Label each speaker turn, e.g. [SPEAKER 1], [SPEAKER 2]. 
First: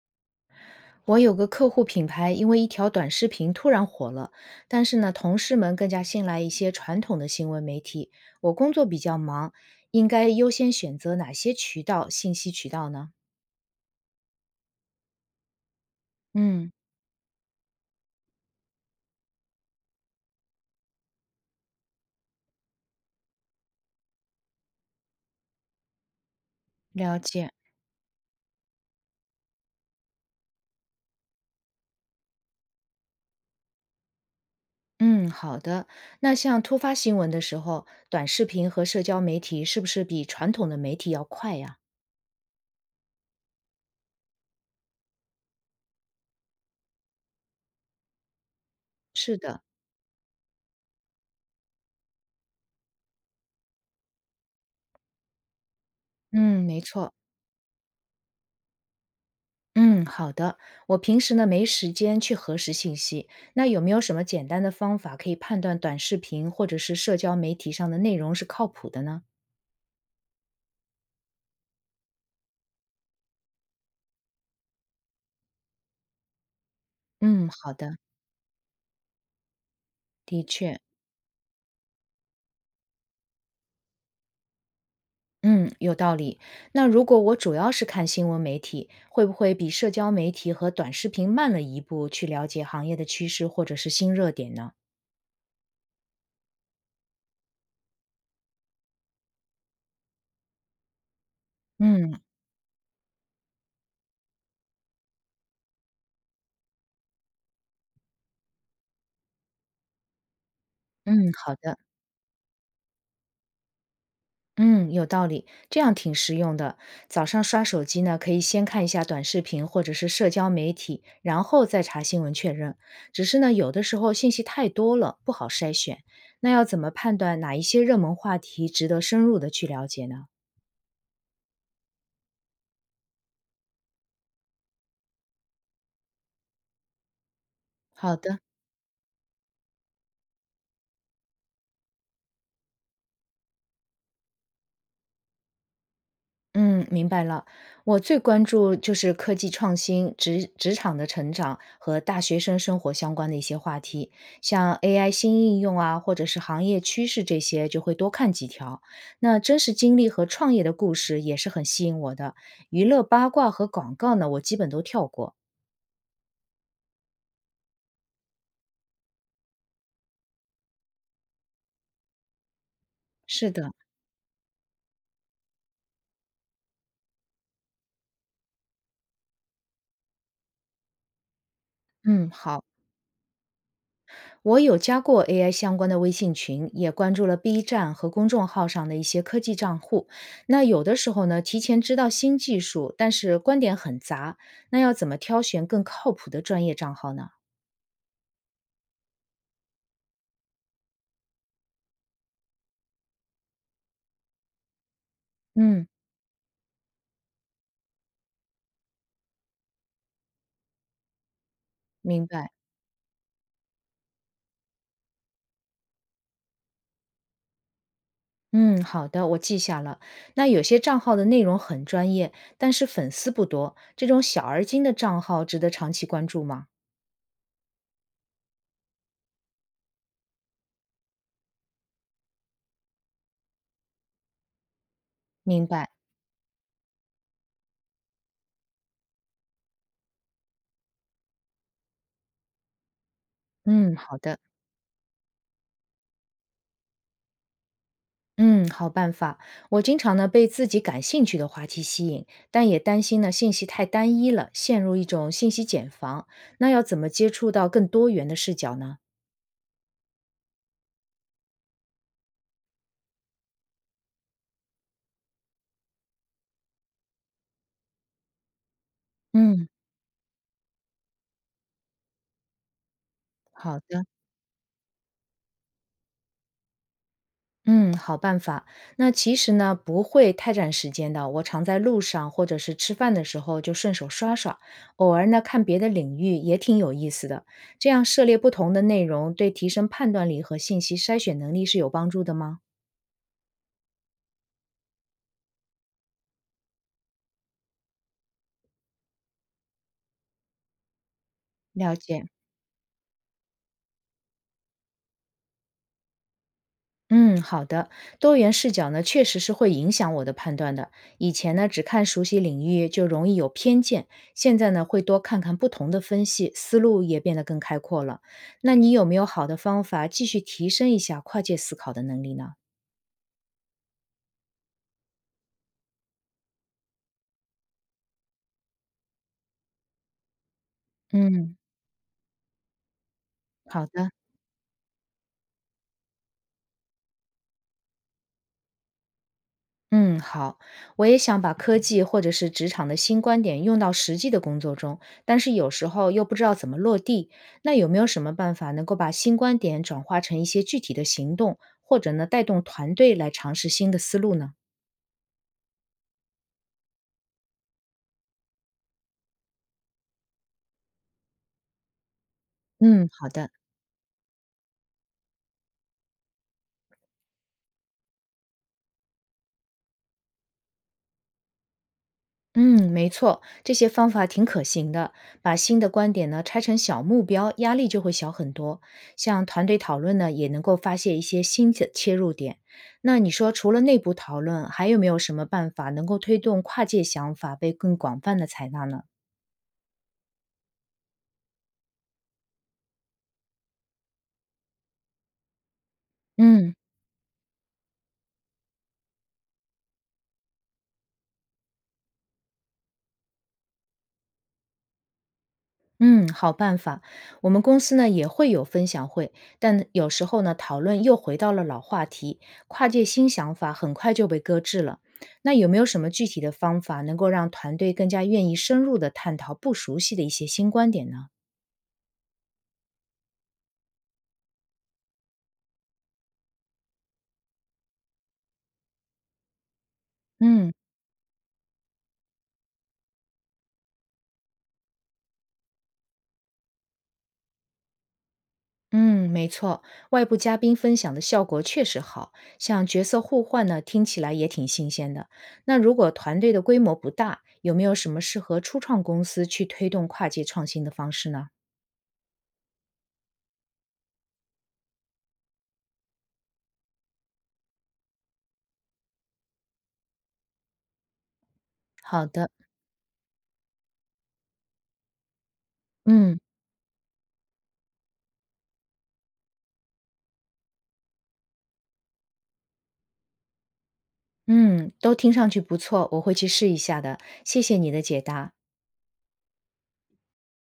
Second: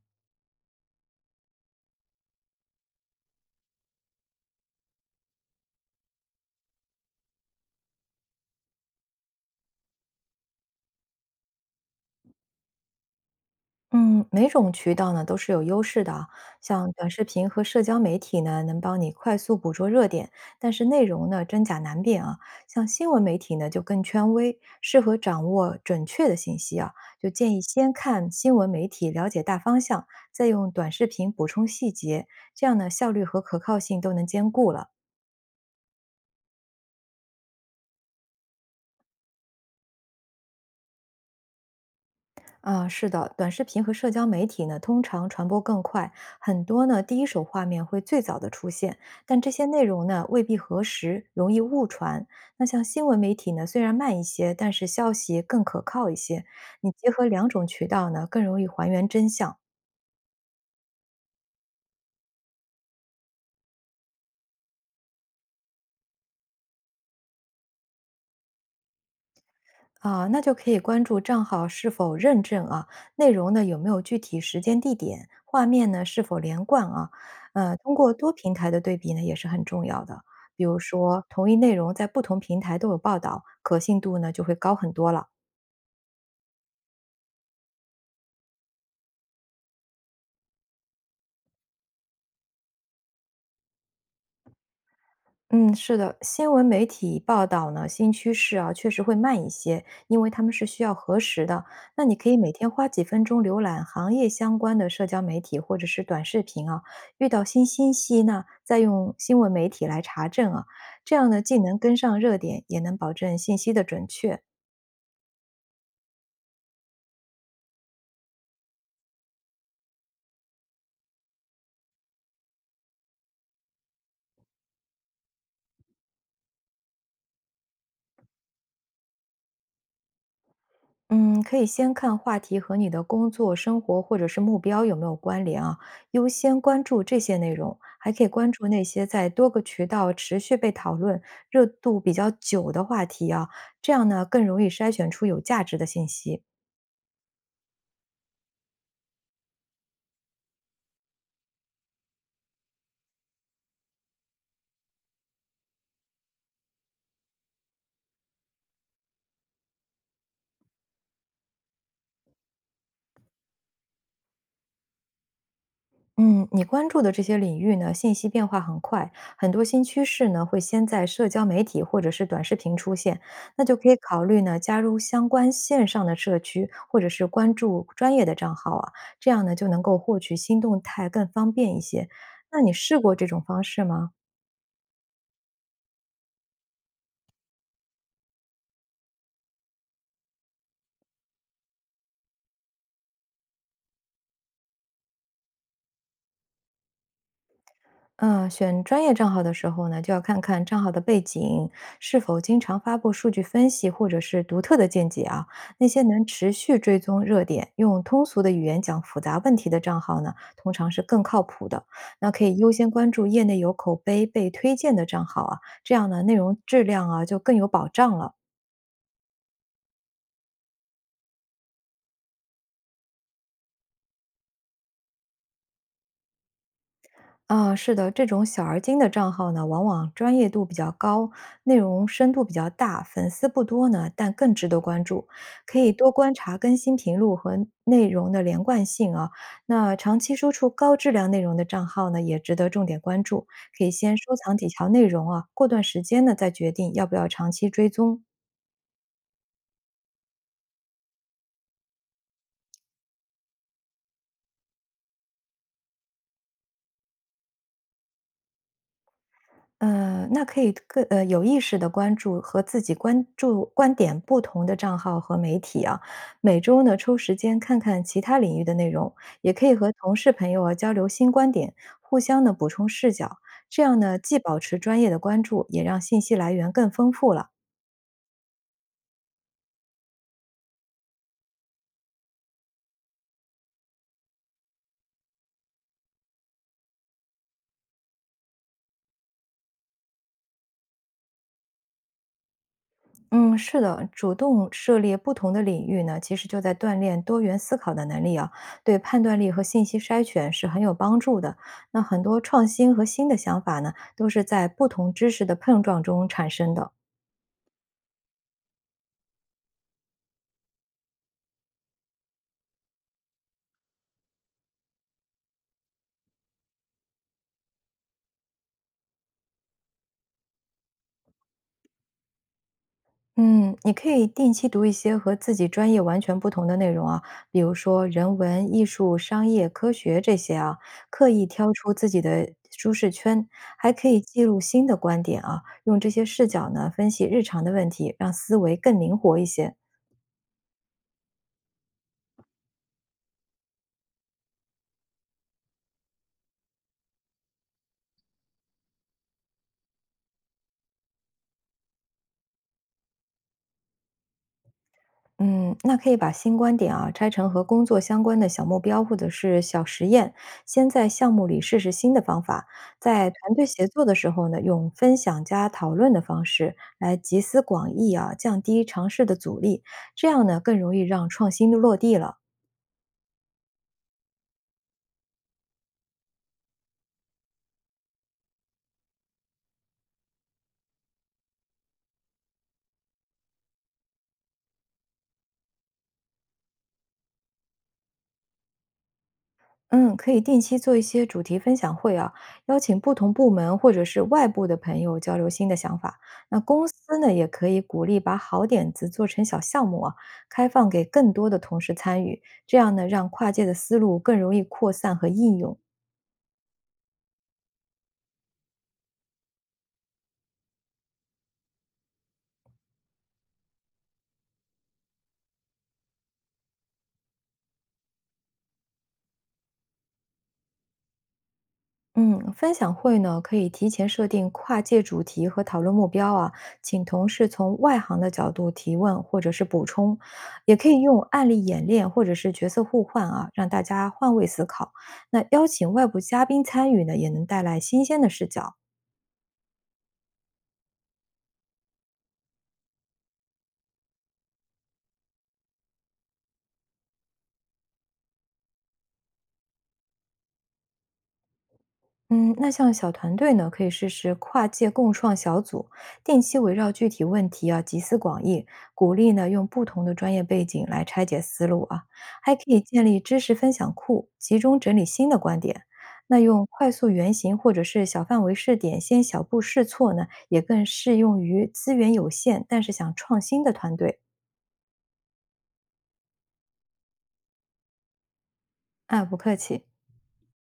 [SPEAKER 1] 我有个客户品牌，因为一条短视频突然火了，但是呢，同事们更加信赖一些传统的新闻媒体。我工作比较忙，应该优先选择哪些渠道、信息渠道呢？
[SPEAKER 2] 嗯，每种渠道呢都是有优势的啊，
[SPEAKER 1] 嗯，
[SPEAKER 2] 像短视频和社交媒体呢，能帮你快速捕捉热点，但是内容呢真假难辨啊。像新闻媒体呢就更权威，适合掌握准确的信息啊。
[SPEAKER 1] 了
[SPEAKER 2] 就
[SPEAKER 1] 解。
[SPEAKER 2] 建议先看新闻媒体，了解大方向，再用短视频补充细节，这样呢效率和可靠性都能兼顾了。
[SPEAKER 1] 嗯，好的。那像突发新闻的时候，短视频和社交媒体是不是比传统的媒体要快呀？
[SPEAKER 2] 啊，是的，短视频和社交媒体呢，通常传播更快，很多呢第一手画面会最早的出现，
[SPEAKER 1] 是
[SPEAKER 2] 但这
[SPEAKER 1] 的，
[SPEAKER 2] 些内容呢未必核实，容易误传。那像新闻媒体呢，虽然慢一些，但是消息更可靠一些。
[SPEAKER 1] 嗯，没
[SPEAKER 2] 你结
[SPEAKER 1] 错。
[SPEAKER 2] 合两种渠道呢，更容易还原真相。
[SPEAKER 1] 嗯，好的。我平时呢没时间去核实信息，那有没有什么简单的方法可以判断短视频或者是社交媒体上的内容是靠谱的呢？
[SPEAKER 2] 啊，那就可以关注账号是否认证啊，内容呢有没有具体时间地点，画面呢是否连贯啊，
[SPEAKER 1] 嗯，好
[SPEAKER 2] 通
[SPEAKER 1] 的，
[SPEAKER 2] 过多平台的对比呢也是很重要的，
[SPEAKER 1] 的
[SPEAKER 2] 比如
[SPEAKER 1] 确，
[SPEAKER 2] 说同一内容在不同平台都有报道，可信度呢就会高很多了。
[SPEAKER 1] 嗯，有道理。那如果我主要是看新闻媒体，会不会比社交媒体和短视频慢了一步去了解行业的趋势或者是新热点呢？
[SPEAKER 2] 嗯，是的，新闻媒体报道呢，新趋势啊，确实会慢一些，因为他们是需要核实的。那你
[SPEAKER 1] 嗯
[SPEAKER 2] 可以每天花几分钟浏览行业相关的社交媒体或者是短视频啊，遇到新信息呢，再用新闻媒体来查证啊，这样
[SPEAKER 1] 嗯，
[SPEAKER 2] 呢，
[SPEAKER 1] 好
[SPEAKER 2] 既能
[SPEAKER 1] 的。
[SPEAKER 2] 跟上热点，也能保证信息的准确。
[SPEAKER 1] 嗯，有道理，这样挺实用的。早上刷手机呢，可以先看一下短视频或者是社交媒体，然后再查新闻确认。只是呢，有的时候信息太多了，不好筛选。那要怎么判断哪一些热门话题值得深入的去了解呢？
[SPEAKER 2] 嗯，可以先看话题和你的工作、生活或者是目标有没有关联啊，优先关注这些内容，还
[SPEAKER 1] 好
[SPEAKER 2] 可以
[SPEAKER 1] 的。
[SPEAKER 2] 关注那些在多个渠道持续被讨论、热度比较久的话题啊，这样呢更容易筛选出有价值的信息。
[SPEAKER 1] 嗯，明白了。我最关注就是科技创新、职场的成长和大学生生活相关的一些话题，像 AI 新应用啊，或者是行业趋势这些，就会多看几条。那真实经历和创业的故事也是很吸引我的。娱乐八卦和广告呢，我基本都跳过。
[SPEAKER 2] 嗯，你关注的这些领域呢，信息变化很快，很多新趋势呢会先在社交媒体或者是短视频出现，
[SPEAKER 1] 是
[SPEAKER 2] 那
[SPEAKER 1] 的，
[SPEAKER 2] 就可以考虑呢加入相关线上的社区，或者是关注专业的账号啊，这样呢就能够获取新动态更方便一些。
[SPEAKER 1] 嗯，
[SPEAKER 2] 那
[SPEAKER 1] 好。
[SPEAKER 2] 你试过这种方式吗？
[SPEAKER 1] 我有加过 AI 相关的微信群，也关注了 B 站和公众号上的一些科技账户。那有的时候呢，提前知道新技术，但是观点很杂，那要怎么挑选更靠谱的专业账号呢？
[SPEAKER 2] 嗯，选专业账号的时候呢，就要看看账号的背景是否经常发布数据分析或者是独特的见解啊。那
[SPEAKER 1] 嗯，
[SPEAKER 2] 些能持续追踪热点、用通俗的语言讲复杂问题的账号呢，通常是更靠谱的。
[SPEAKER 1] 明
[SPEAKER 2] 那可
[SPEAKER 1] 白。
[SPEAKER 2] 以优先关注业内有口碑、被推荐的账号啊，这样呢，内容质量啊就更有保障了。
[SPEAKER 1] 嗯，好的，我记下了。那有些账号的内容很专业，但是粉丝不多，这种小而精的账号值得长期关注吗？
[SPEAKER 2] 啊，是的，这种小而精的账号呢，往往专业度比较高，内容深度比较大，粉丝不多呢，但更值得关注。
[SPEAKER 1] 明
[SPEAKER 2] 可以
[SPEAKER 1] 白。
[SPEAKER 2] 多观察更新频率和内容的连贯性啊。那长期输出高质量内容的账号呢，也值得重点关注。可以
[SPEAKER 1] 嗯，
[SPEAKER 2] 先
[SPEAKER 1] 好
[SPEAKER 2] 收
[SPEAKER 1] 的。
[SPEAKER 2] 藏几条内容啊，过段时间呢再决定要不要长期追踪。
[SPEAKER 1] 嗯，好办法。我经常呢被自己感兴趣的话题吸引，但也担心呢信息太单一了，陷入一种信息茧房。那要怎么接触到更多元的视角呢？
[SPEAKER 2] 那可以更有意识的关注和自己关注观点不同的账号和媒体啊。每周呢抽时间看看其他领域的内容，也可
[SPEAKER 1] 嗯，
[SPEAKER 2] 以和同事朋友啊交流新观点，互相呢补充视角。
[SPEAKER 1] 好
[SPEAKER 2] 这样
[SPEAKER 1] 的。
[SPEAKER 2] 呢，既保持专业的关注，也让信息来源更丰富了。
[SPEAKER 1] 嗯，好办法。那其实呢不会太占时间的，我常在路上或者是吃饭的时候就顺手刷刷，偶尔呢看别的领域也挺有意思的。这样涉猎不同的内容，对提升判断力和信息筛选能力是有帮助的吗？
[SPEAKER 2] 嗯，是的，主动涉猎不同的领域呢，其实就在锻炼多元思考的能力啊，对判断力和信息筛选是很有帮助的。
[SPEAKER 1] 了
[SPEAKER 2] 那很
[SPEAKER 1] 解。
[SPEAKER 2] 多创新和新的想法呢，都是在不同知识的碰撞中产生的。
[SPEAKER 1] 嗯，好的。多元视角呢，确实是会影响我的判断的。以前呢，只看熟悉领域就容易有偏见，现在呢，会多看看不同的分析，思路也变得更开阔了。那你有没有好的方法继续提升一下跨界思考的能力呢？
[SPEAKER 2] 嗯，你可以定期读一些和自己专业完全不同的内容啊，比如说人文、艺术、商业、科学这些啊，刻意
[SPEAKER 1] 嗯，
[SPEAKER 2] 挑出自己的舒适圈，
[SPEAKER 1] 好
[SPEAKER 2] 还可
[SPEAKER 1] 的。
[SPEAKER 2] 以记录新的观点啊，用这些视角呢分析日常的问题，让思维更灵活一些。
[SPEAKER 1] 嗯，好，我也想把科技或者是职场的新观点用到实际的工作中，但是有时候又不知道怎么落地。那有没有什么办法能够把新观点转化成一些具体的行动，或者呢带动团队来尝试新的思路呢？
[SPEAKER 2] 嗯，那可以把新观点啊拆成和工作相关的小目标或者是小实验，先在项目里试试新的方法，
[SPEAKER 1] 嗯，好
[SPEAKER 2] 在
[SPEAKER 1] 的。
[SPEAKER 2] 团队协作的时候呢，用分享加讨论的方式来集思广益啊，降低尝试的阻力，这样呢更容易让创新落地了。
[SPEAKER 1] 嗯，没错，这些方法挺可行的。把新的观点呢拆成小目标，压力就会小很多。像团队讨论呢，也能够发现一些新的切入点。那你说，除了内部讨论，还有没有什么办法能够推动跨界想法被更广泛的采纳呢？
[SPEAKER 2] 嗯，可以定期做一些主题分享会啊，邀请不同部门或者是外部的朋友交流新的想法。那
[SPEAKER 1] 嗯。
[SPEAKER 2] 公司呢，也可以鼓励把好点子做成小项目啊，开放给更多的同事参与，这样呢，让跨界的思路更容易扩散和应用。
[SPEAKER 1] 嗯，好办法。我们公司呢也会有分享会，但有时候呢讨论又回到了老话题，跨界新想法很快就被搁置了。那有没有什么具体的方法能够让团队更加愿意深入的探讨不熟悉的一些新观点呢？
[SPEAKER 2] 嗯，分享会呢，可以提前设定跨界主题和讨论目标啊，请同事从外行的角度提问或者是补充，
[SPEAKER 1] 嗯，
[SPEAKER 2] 也可以用案例演练或者是角色互换啊，让大家换位思考。那邀请外部嘉宾参与呢，也能带来新鲜的视角。
[SPEAKER 1] 嗯，没错，外部嘉宾分享的效果确实好，像角色互换呢，听起来也挺新鲜的。那如果团队的规模不大，有没有什么适合初创公司去推动跨界创新的方式呢？
[SPEAKER 2] 嗯，那像小团队呢，可以试试跨界共创小组，定期围绕具体问题啊集思广益，鼓励呢用不同的专业背景来拆解思路啊，
[SPEAKER 1] 好的，
[SPEAKER 2] 还可以建立知识分享库，集中整理新的观点。那
[SPEAKER 1] 嗯
[SPEAKER 2] 用快速原型或者是小范围试点，先小步试错呢，也更适用于资源有限但是想创新的团队。
[SPEAKER 1] 嗯，都听上去不错，我会去试一下的。谢谢你的解答。
[SPEAKER 2] 啊，不客气。